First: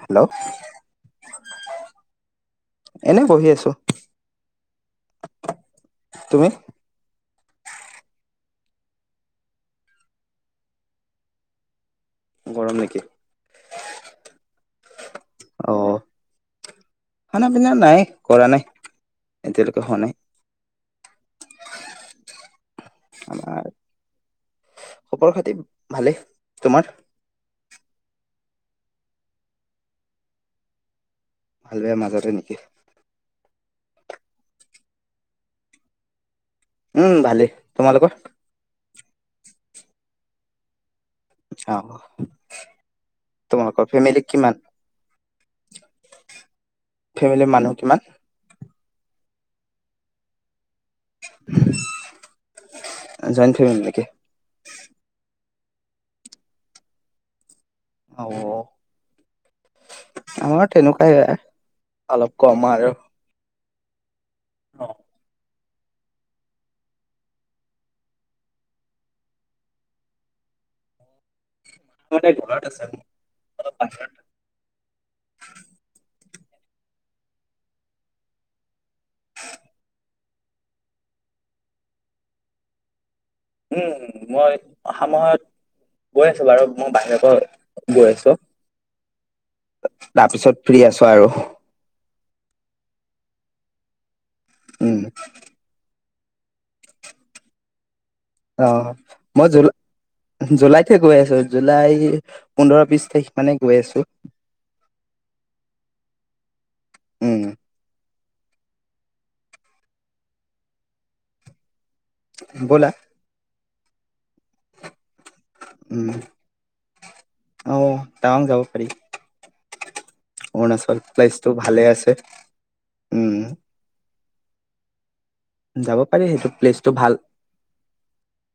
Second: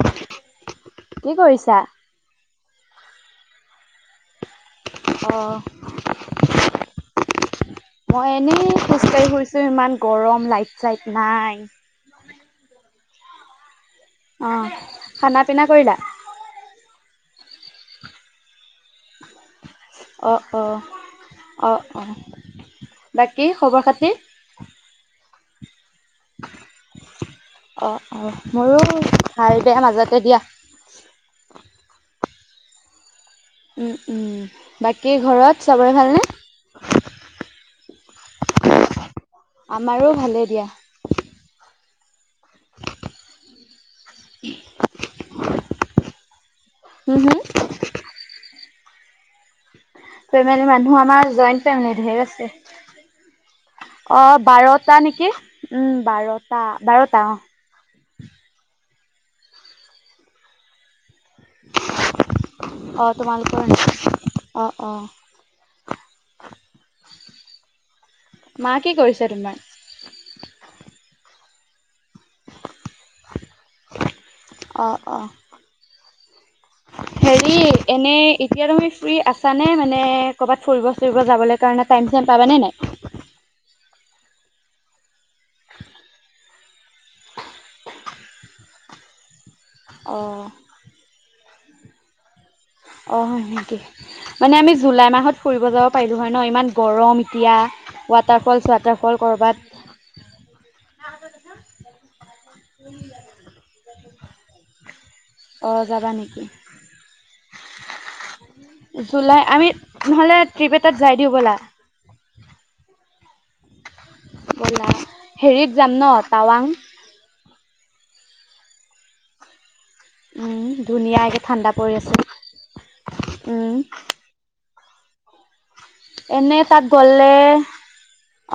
Hello কি কৰিছা? এনে বহি আছো অ তুমি মই এনেই খোজকাঢ়ি ফুৰিছো ইমান গৰম লাইট চাইট নাই গৰম নেকি অ খানা পিনা অ কৰিলা খানা পিনা নাই কৰা নাই এতিয়ালৈকে। হোৱা নাই অ, অ, অ, ‌‌ অ। বাকী আমাৰ, খবৰ খাতি? খবৰ খাতি ভালেই তোমাৰ অ অ মোৰো ভাল বেয়া মাজতে দিয়া ভাল বেয়া মাজতে নেকি উম, উম বাকী ঘৰত চবৰে ভালনে উম ভালেই তোমালোকৰ আমাৰো ভালেই দিয়া। অ তোমালোকৰ ফেমিলি কিমান হুম হুম ফেমেলি মানুহ কিমান ফেমেলি মানুহ আমাৰ জইন ফেমিলি ধেৰ আছে, জইণ্ট ফেমিলি নেকি অ বাৰটা নেকি উম বাৰটা, বাৰটা অ। অ, আমাৰ তেনেকুৱাই অলপ কম আৰু অ তোমালোকৰ অ অ মা কি কৰিছে তোমাৰ [unintelligible] ঘৰত আছে, অলপ বাহিৰত অ', অ'। হেৰি এনে এতিয়া তুমি ফ্ৰী আছানে মানে, ক'ৰবাত ফুৰিব চুৰিব যাবলে কাৰণে টাইম, চাইম পাবানে নাই? উম, মই অহা সময়ত গৈ, আছোঁ বাৰু মই বাহিৰৰ পৰা গৈ আছোঁ। অ', তাৰপিছত ফ্ৰী আছোঁ আৰু। অ', হয়, নিকি মানে আমি উম জুলাই মাহত ফুৰিব যাব পাৰিলোঁ হয়, ন? ইমান গৰম এতিয়া ৱাটাৰফলছ, অ চোৱাটাৰফল মই ক'ৰবাত? জুলাই জুলাইতে গৈ আছোঁ, জুলাই পোন্ধৰ, বিচ তাৰিখ মানে গৈ আছোঁ। অ', যাবা নিকি? উম। জুলাই আমি নহ'লে ট্ৰিপ এটাত যায় দিওঁ ব'লা। ব'লা। ব'লা হেৰিত যাম উম ন' টাৱাং? অ', টাৱাং যাব পাৰি। উম, অৰুণাচল ধুনীয়া একে প্লেচটো ঠাণ্ডা ভালে পৰি আছে উম। যাব পাৰি সেইটো এনে তাত প্লেচটো ভাল গ'লে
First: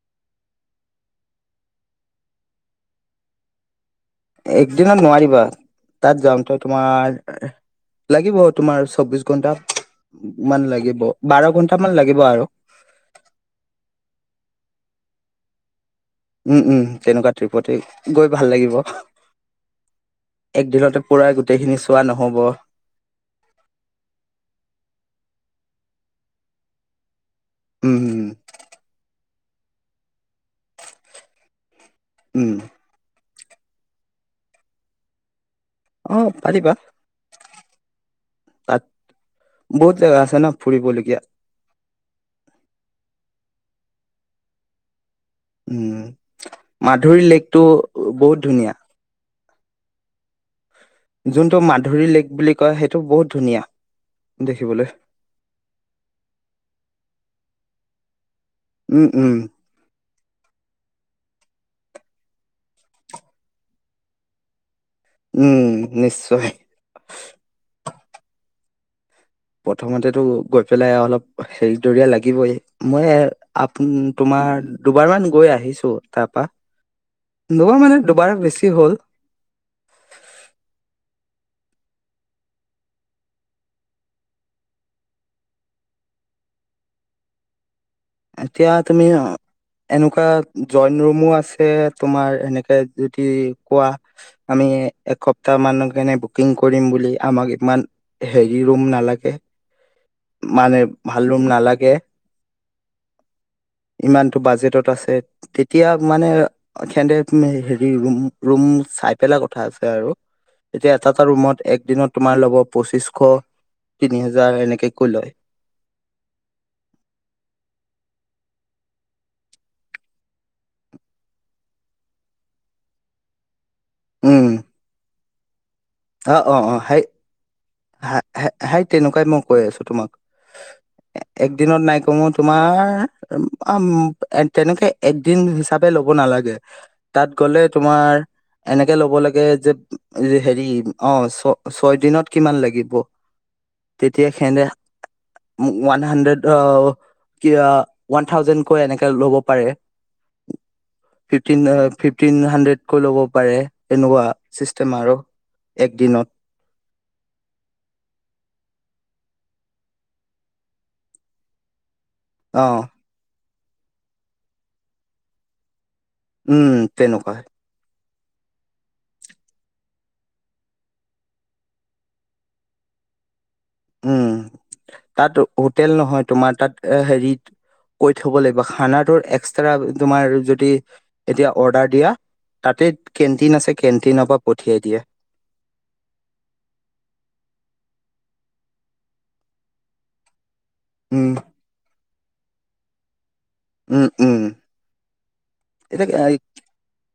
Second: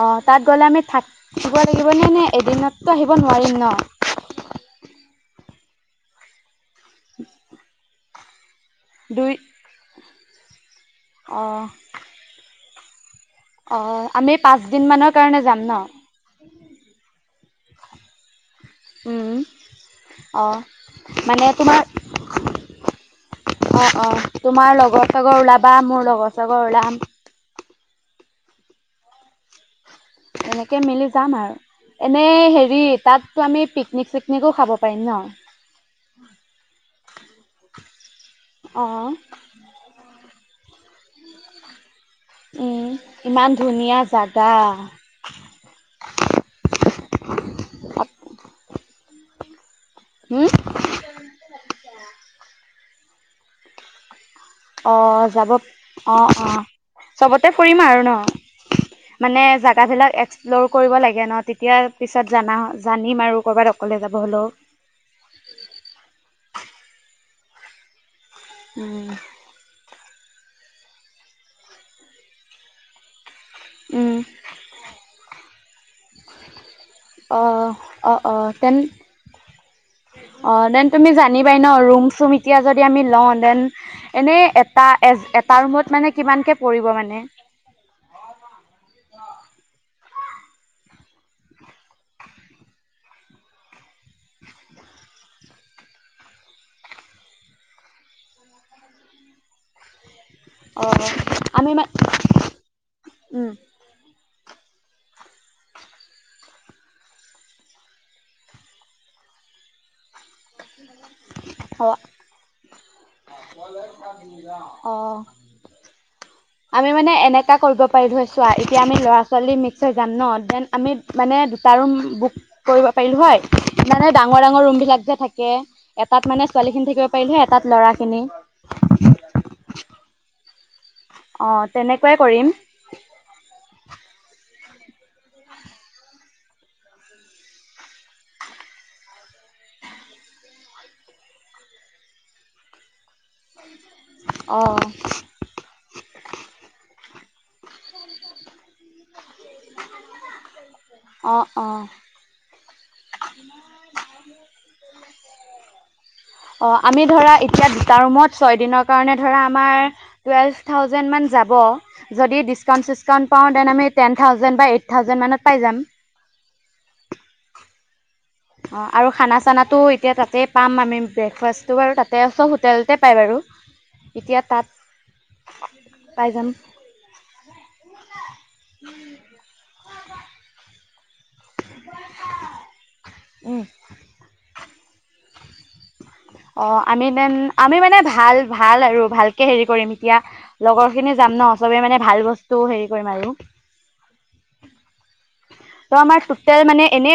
অ', তাত গ'লে আমি থাকিব লাগিবনে নে এদিনততো আহিব নোৱাৰিম ন‌? একদিনত নোৱাৰিবা, তাত যাওঁতে তোমাৰ লাগিব তোমাৰ ওচ চৌব্বিশ দুই ঘন্টা মান লাগিব, বাৰ অঁ ঘন্টা লাগিব আৰু। অ', আমি পাঁচদিন মানৰ কাৰণে যাম ন? উম, উম, তেনেকুৱা ট্ৰিপতে গৈ ভাল লাগিব, অঁ একদিনতে পুৰা গোটেইখিনি চোৱা নহ'ব। অ', অ‌', তোমাৰ লগৰ চগৰ ওলাবা, মোৰ লগৰ চগৰ ওলাম। উম, উম। এনেকে মিলি যাম আৰু এনে উম হেৰি তাত তো আমি পিকনিক, চিকনিকো খাব পাৰিম ন? অ', পাৰিবা। তাত অঁ বহুত জেগা আছে ন' ফুৰিবলগীয়া? উম, ইমান ধুনীয়া জাগা। উম, মাধুৰী লেকটো বহুত ধুনীয়া। হম। যোনটো মাধুৰী লেক বুলি কয়, সেইটো বহুত ধুনীয়া। দেখিবলৈ অ', যাব অ', অ', চবতে ফুৰিম আৰু ন? উম উম মানে জাগাবিলাক একচ লৰ কৰিব লাগে ন' তেতিয়া পিছত জানা জানিম আৰু ক'ৰবাত অকলে যাব হ'লেও- উম, নিশ্চয়। উম। প্ৰথমতেতো গৈ পেলাই আ অলপ হেৰি দৰিয়া লাগিবই মই আপ উম। তোমাৰ দুবাৰমান গৈ আহিছোঁ তাত। পা, অ', দুবাৰ মানে অ', দুবাৰ অ', বেছি তেন হ'ল। অ', দেন তুমি জানিবাই ন' ৰুম চুম এতিয়া যদি আমি লওঁ দেন এনেই এটা এজ এটা ৰুমত মানে কিমানকে পৰিব মানে? এতিয়া তুমি অ' এনেকুৱা জইন ৰুমো আছে তোমাৰ এনেকে যদি কোৱা আমি এসপ্তাহ মানৰ কাৰণে বুকিং কৰিম বুলি আমাক ইমান হেৰি ৰুম নালাগে। মানে অ' ভাল ৰুম আমি মানে নালাগে উম। ইমানটো বাজেটত আছে। তেতিয়া মানে সিহঁতে হেৰি ৰুম ৰুম চাই পেলাই কথা আছে আৰু এতিয়া এটা এটা ৰুমত এক অ', দিনত তোমাৰ ল'ব পঁচিশ তিনি হাজাৰ এনেকে কৈয় অ', লয়। আমি মানে এনেকা কৰিব পাৰিলোঁ হয় চোৱা। এতিয়া আমি ল'ৰা ছোৱালী মিক্স হৈ যাম ন দেন আমি মানে দুটা ৰুম বুক কৰিব পাৰিলোঁ হয়। মানে ডাঙৰ উম ডাঙৰ ৰুম বিলাক যে থাকে, এটাত মানে ছোৱালী খিনি থাকিব পাৰিলোঁ হয়, এটাত ল'ৰা হে হে হেই তেনেকুৱাই মই কৈ আছোঁ তোমাক। অ', একদিনত নাই তেনেকুৱাই কমেও কৰিম তোমাৰ অ' তেনেকে এদিন হিচাপে ল'ব নালাগে। তাত গ'লে তোমাৰ এনেকে ল'ব লাগে যে হেৰি অ' ছ ছয় দিনত কিমান লাগিব। তেতিয়া সিহঁতে অ', এৱান হাণ্ডেড অ' ৱান থাউজেণ্ড কৈ এনেকে ল'ব পাৰে অ', ফিফটিন অ'। ফিফটি টিন হাণ্ড্ৰেডকৈ ল'ব পাৰে। এনেকুৱা ছিষ্টেম আৰু এক দিনত। অ' আমি ধৰা এতিয়া দুটা ৰুমত ছয় দিনৰ কাৰণে ধৰা আমাৰ টোৱেল্ভ থাউজেণ্ড মান যাব। যদি অ ডিছকাউণ্ট চিচকাউণ্ট পাওঁ দেন আমি টেন থাউজেণ্ড বা এইট থাউজেণ্ডমানত পাই যাম। উম, তেনেকুৱা। অ' আৰু খানা চানাটো এতিয়া তাতেই পাম আমি ব্ৰেকফাষ্টটো বাৰু তাতে চ'ব হোটেলতে পাই বাৰু। [unintelligible] উম, তাত তাত হোটেল নহয়, পাই যাম তোমাৰ তাত এই হেৰিত কৈ থ'ব লাগিব। খানাটোৰ এক্সট্ৰা তোমাৰ যদি যেতিয়া অৰ্ডাৰ দিয়া। তাতে কেণ্টিন উম আছে, কেণ্টিনৰ পৰা পঠিয়াই দিয়ে। অ' আমি তেন আমি মানে ভাল ভাল আৰু ভালকে হেৰি কৰিম এতিয়া লগৰ খিনি উম যাম ন চবেই মানে ভাল বস্তু হেৰি কৰিম আৰু উম, উম। এতিয়া কমৰ সুতে মানে এনে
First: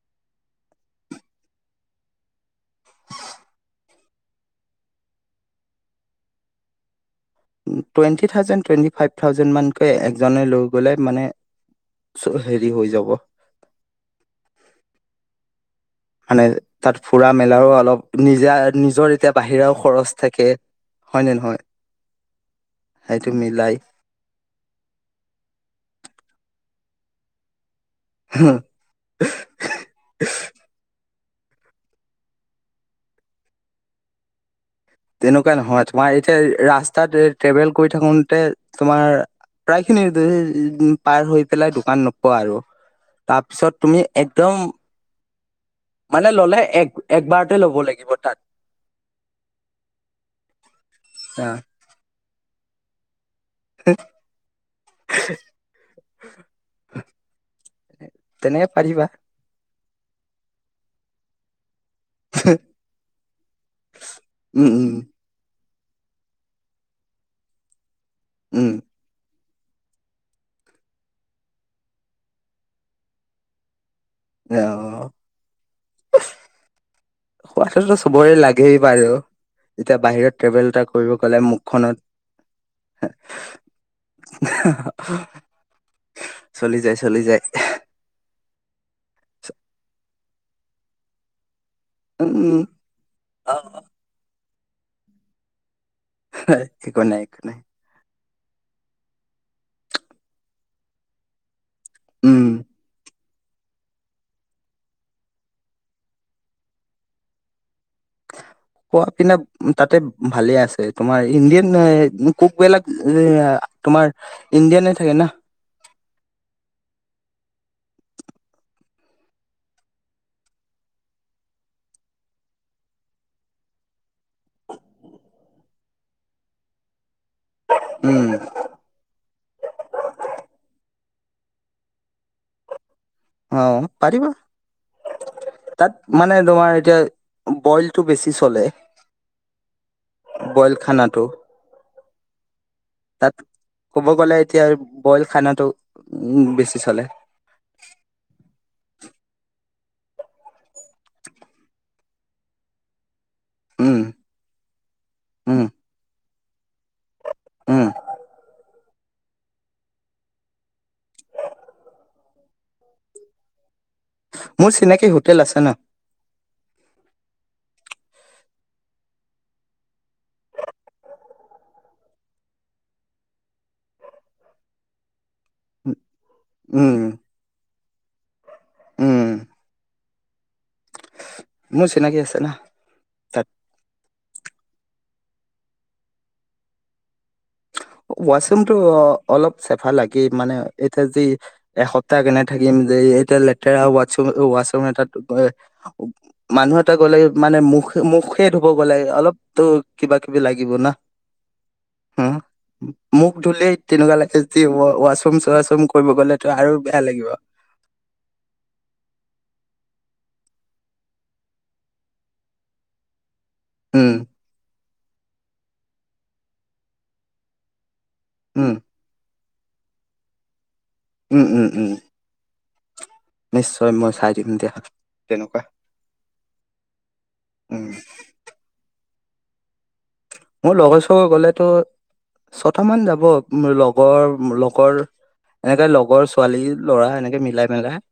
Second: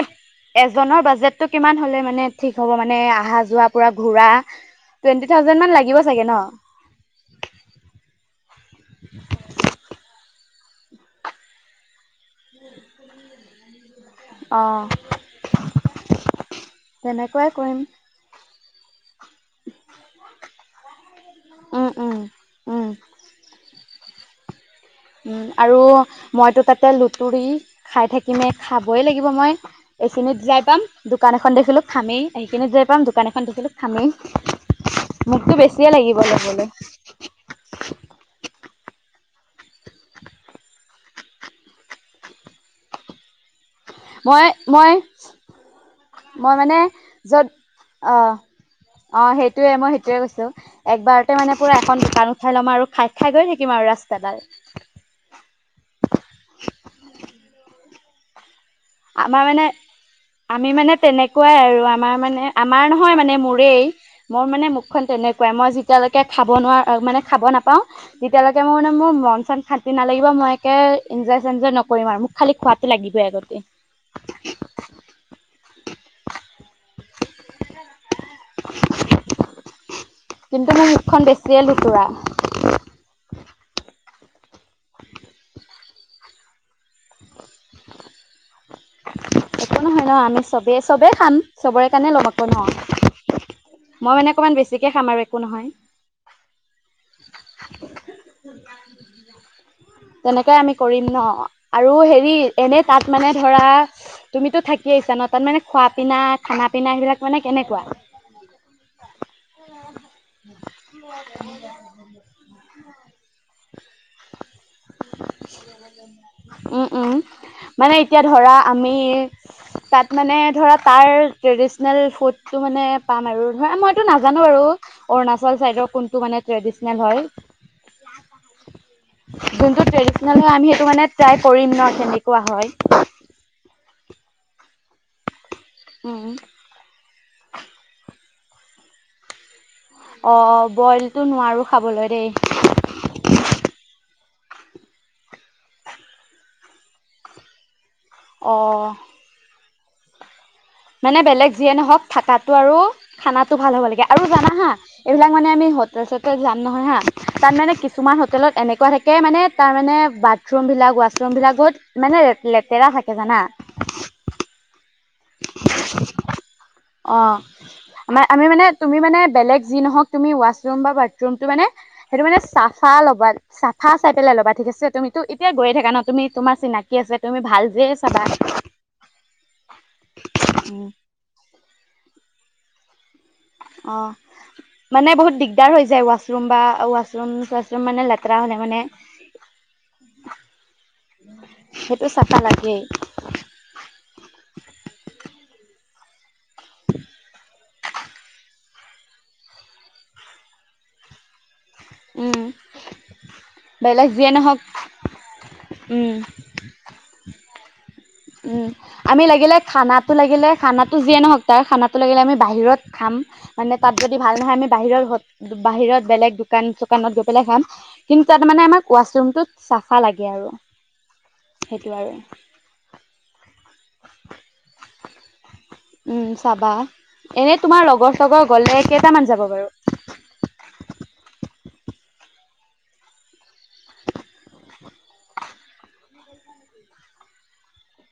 এজনৰ বাজেটো কিমান হ'লে মানে ঠিক হ'ব মানে অহা যোৱা পুৰা ঘূৰা টুৱেন্টি থাউজেণ্ড মান ন লাগিব চাগে ন। Twenty thousand, twenty five thousand মানকৈ একজনে লৈ গ'লে মানে চ'ব হেৰি হয় যাব। অহ' মানে তাত ফুৰা তেনেকুৱাই মেলাও কৰিম অলপ নিজা নিজৰ এতিয়া বাহিৰাও খৰচ থাকে। হয়নে নহয়। উম উম। সেইটো মিলাই আৰু মইতো তাতে লুতুৰি খাই থাকিমে খাবই লাগিব মই এইখিনিত যাই পাম। দোকান এখন দেখিলোঁ খামেই সেইখিনিতে যৈ পাম দোকান এখন দেখিলোঁ খামেই। তেনেকুৱা মোকতো নহয়। বেছিয়ে তোমাৰ লাগিব এতিয়া ল'বলৈ ৰাস্তাত ট্ৰেভেল কৰি থাকোঁতে, তোমাৰ প্ৰায় খিনি পাৰ হৈ পেলাই দোকান নোপোৱা আৰু তাৰপিছত তুমি মই একদম মই মানে ল'লে য'ত এক-একবাৰতে ল'ব লাগিব অঁ তাত। অ', হেইটোয়ে মই হেইটোয়ে কৈছো একবাৰতে অ মানে পুৰা এখন দোকান উঠাই ল'ম আৰু খাই-খাই গৈ থাক থাকিম আৰু ৰাস্তাডাল। তেনেকে পাৰিবা। আমাৰ মানে, আমি মানে তেনেকুৱাই আৰু আমাৰ মানে, আমাৰ নহয় মানে মোৰেই, মোৰ মানে উম উম মুখখন তেনেকুৱাই। মই যি তেতিয়ালৈকে খাব নোৱা-মানে খাব নাপাওঁ, তেতিয়ালৈকে উম মোৰ মানে মোৰ মন-চন নালাগিব মই একে এনজয়-চেনজয় নকৰিম আৰু, মোক খালি খোৱাতো লাগিবই আগতে। অ', অ'। খোৱটোতো চবৰে লাগেই বাৰু যেতিয়া বাহিৰত কিন্তু ট্ৰেভেল এটা মোৰ কৰিব মুখখন গ'লে বেছিয়ে লুতুৰা মুখখনত চলি যায়, চলি যায়। একো নহয় ন, আমি চবেই-চবেই খাম। চবৰে কাৰণে লম আকৌ ন? অ', অ'। মই মানে অকণমান বেছিকৈ খাম আৰু একো নহয়। [unintelligible] একো নাই, একো নাই। তেনেকুৱাই আমি কৰিম ন? আৰু হেৰি উম, এনেই তাত মানে ধৰা তুমিতো থাকি আহছা ন? তাত মানে খোৱা-পিনা, খান-পিনা সেইবিলাক মানে কেনেকুৱা? [unintelligible] তাতে ভালে আছে। তোমাৰ ইণ্ডিয়ান কোকবিলাক তোমাৰ ইণ্ডিয়ানে থাকে না। উম, উম। মানে এতিয়া ধৰা আমি তাত মানে ধৰা তাৰ ট্ৰেডিচনেল ফুডটো মানে পাম আৰু, ধৰা মইতো নাজানো বাৰু। অৰুণাচল চাইদৰ কোনটো মানে ট্ৰেডিচনেল হয়। উম। যোনটো ট্ৰেডিচনেল হয় আমি সেইটো মানে ট্ৰাই কৰিম ন কেনেকোৱা হয়। অ', পাৰিবা। তাত উম মানে তোমাৰ এতিয়া বইলটো বেছি চলে। অ', বইল খানাটো বইলটো নোৱাৰোঁ খাবলৈ দেই। তাত ক'ব গ'লে এতিয়া বইল খানাটো উম, বেছি চলে। অ'। মানে বেলেগ যিয়ে নহওঁক থাকাতো আৰু খানাটো ভাল হ'ব উম, লাগে। আৰু জানা হা এইবিলাক মানে উম, আমি হ তাৰপিছ যাম নহয় হা, তাত মানে উম, কিছুমান হোটেলত এনেকুৱা থাকে মানে তাৰমানে বাট বাথৰুমবিলাক, ওৱাছৰুমবিলাকত বহুত মানে লেতেৰা থাকে জানা? মোৰ চিনাকি হোটেল আছে ন। অ', আমাৰ আমি মানে তুমি মানে বেলেগ যি নহওঁক তুমি ওৱাছৰুম বা বাথৰুমটো মানে হেইটো মানে চাফা ল'বা চাফা চাই পেলাই ল'বা ঠিক আছে? তুমি তো এতিয়া গৈ ন, তুমি তোমাৰ চিনাকি উম, আছে তুমি ভাল উম, [unintelligible] চাব। উম। মোৰ চিনাকি আছে না। তাত অ', মানে বহুত দিগদাৰ হৈ যায়, ওৱাছৰুম বা ওৱাছৰুম-চোৱাচ ওৱাছৰুমতটো অলপ চেফা লাগেই, মানে এতিয়া যি সেইটো এসপ্তাহ চাফা কেনে থাকিম লাগেই যে এতিয়া লে লেটেৰা ওৱাট্চৰুম-ওৱাশছৰুম এটা মানুহ এটা গ'লে মানে মুখ মুখে ধোৱ গ'লে অলপতো কিবা-কিবি লাগিব না। হম উম মুখ ধুলেই বেলেগ তেনেকুৱা যিয়ে লাগে নহওক যে ৱাছৰুম চৱাছৰুম কৰিব উম গ'লেতো আৰু বেয়া লাগিব উম আমি লাগিলে খানাটো লাগিলে খানাটো যিয়ে নহওক তাৰ খানাটো লাগিলে আমি বাহিৰত খাম মানে তাত উম যদি ভাল নহয় আমি বাহিৰৰ বাহিৰত বেলেগ দোকান চোকানত গৈ পেলাই খাম কিন্তু তাত মানে উম আমাক ৱাছৰুমটোত চাফা লাগে আৰু ওম ওম সেইটো ওম আৰু নিশ্চয় মই চাই দিম দিয়া তেনেকুৱা উম চাবা এনে উম তোমাৰ লগৰ চগৰ গলে কেইটামান যাব বাৰু মোৰ লগৰ চগৰ গ'লেতো ছটামান যাব মোৰ লগৰ মোৰ লগৰ এনেকে লগৰ ছোৱালী ল'ৰা এনেকে মিলাই পেলাই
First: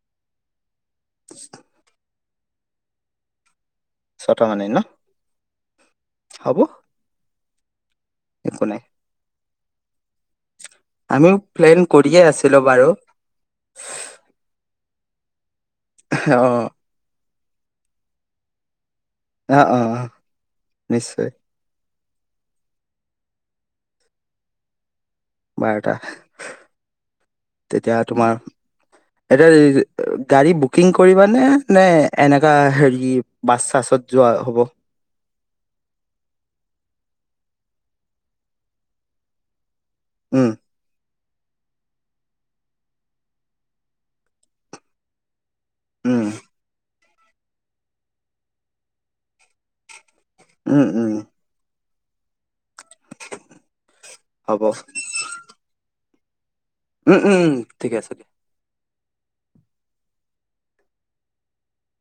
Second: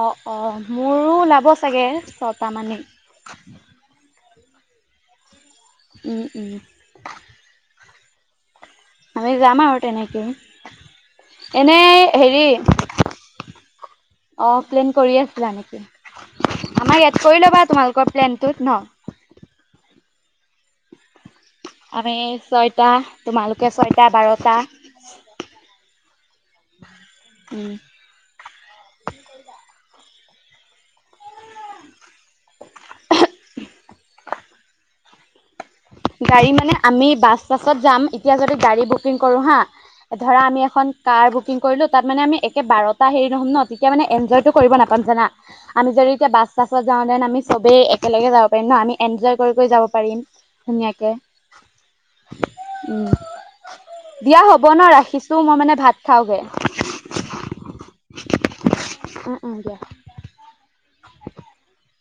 অঁ অঁ মোৰো ওলাব চাগে ছটামানেই ছটামানে ন উম উম হ'ব একো নাই আমি যাম আৰু তেনেকে আমিও প্লেন কৰিয়ে আছিলো বাৰু অ প্লেন কৰি আছিলা নেকি অঁ আমাৰ ইয়াত কৰি ল'বা তোমালোকৰ প্লেনটোত ন আহ অ অ নিশ্চয় আমি ছয়টা তোমালোকে ছয়টা বাৰটা বাৰটা উম তেতিয়া তোমাৰ এতিয়া গাড়ী বুকিং কৰিবানে নে এনেকুৱা হেৰি বাছ চাছত যোৱা হব গাড়ী মানে আমি বাছ চাছত যাম এতিয়া যদি গাড়ী বুকিং কৰো হা ধৰা উম আমি এখন কাৰ বুকিং কৰিলোঁ তাত মানে আমি একে বাৰটা হেৰি নহ'ম ন তেতিয়া মানে এনজয়টো কৰিব নাপাম জানা আমি যদি উম এতিয়া বাছ চাছত যাওঁতেতেন আমি চবেই একেলগে যাব পাৰিম ন আমি এনজয় কৰি কৰি যাব পাৰিম উম ধুনীয়াকে উম উম দিয়া হ'ব ন ৰাখিছো মই মানে ভাত খাওগে উম উম ঠিকে আছে দিয়া অ অঁ দিয়া [unintelligible]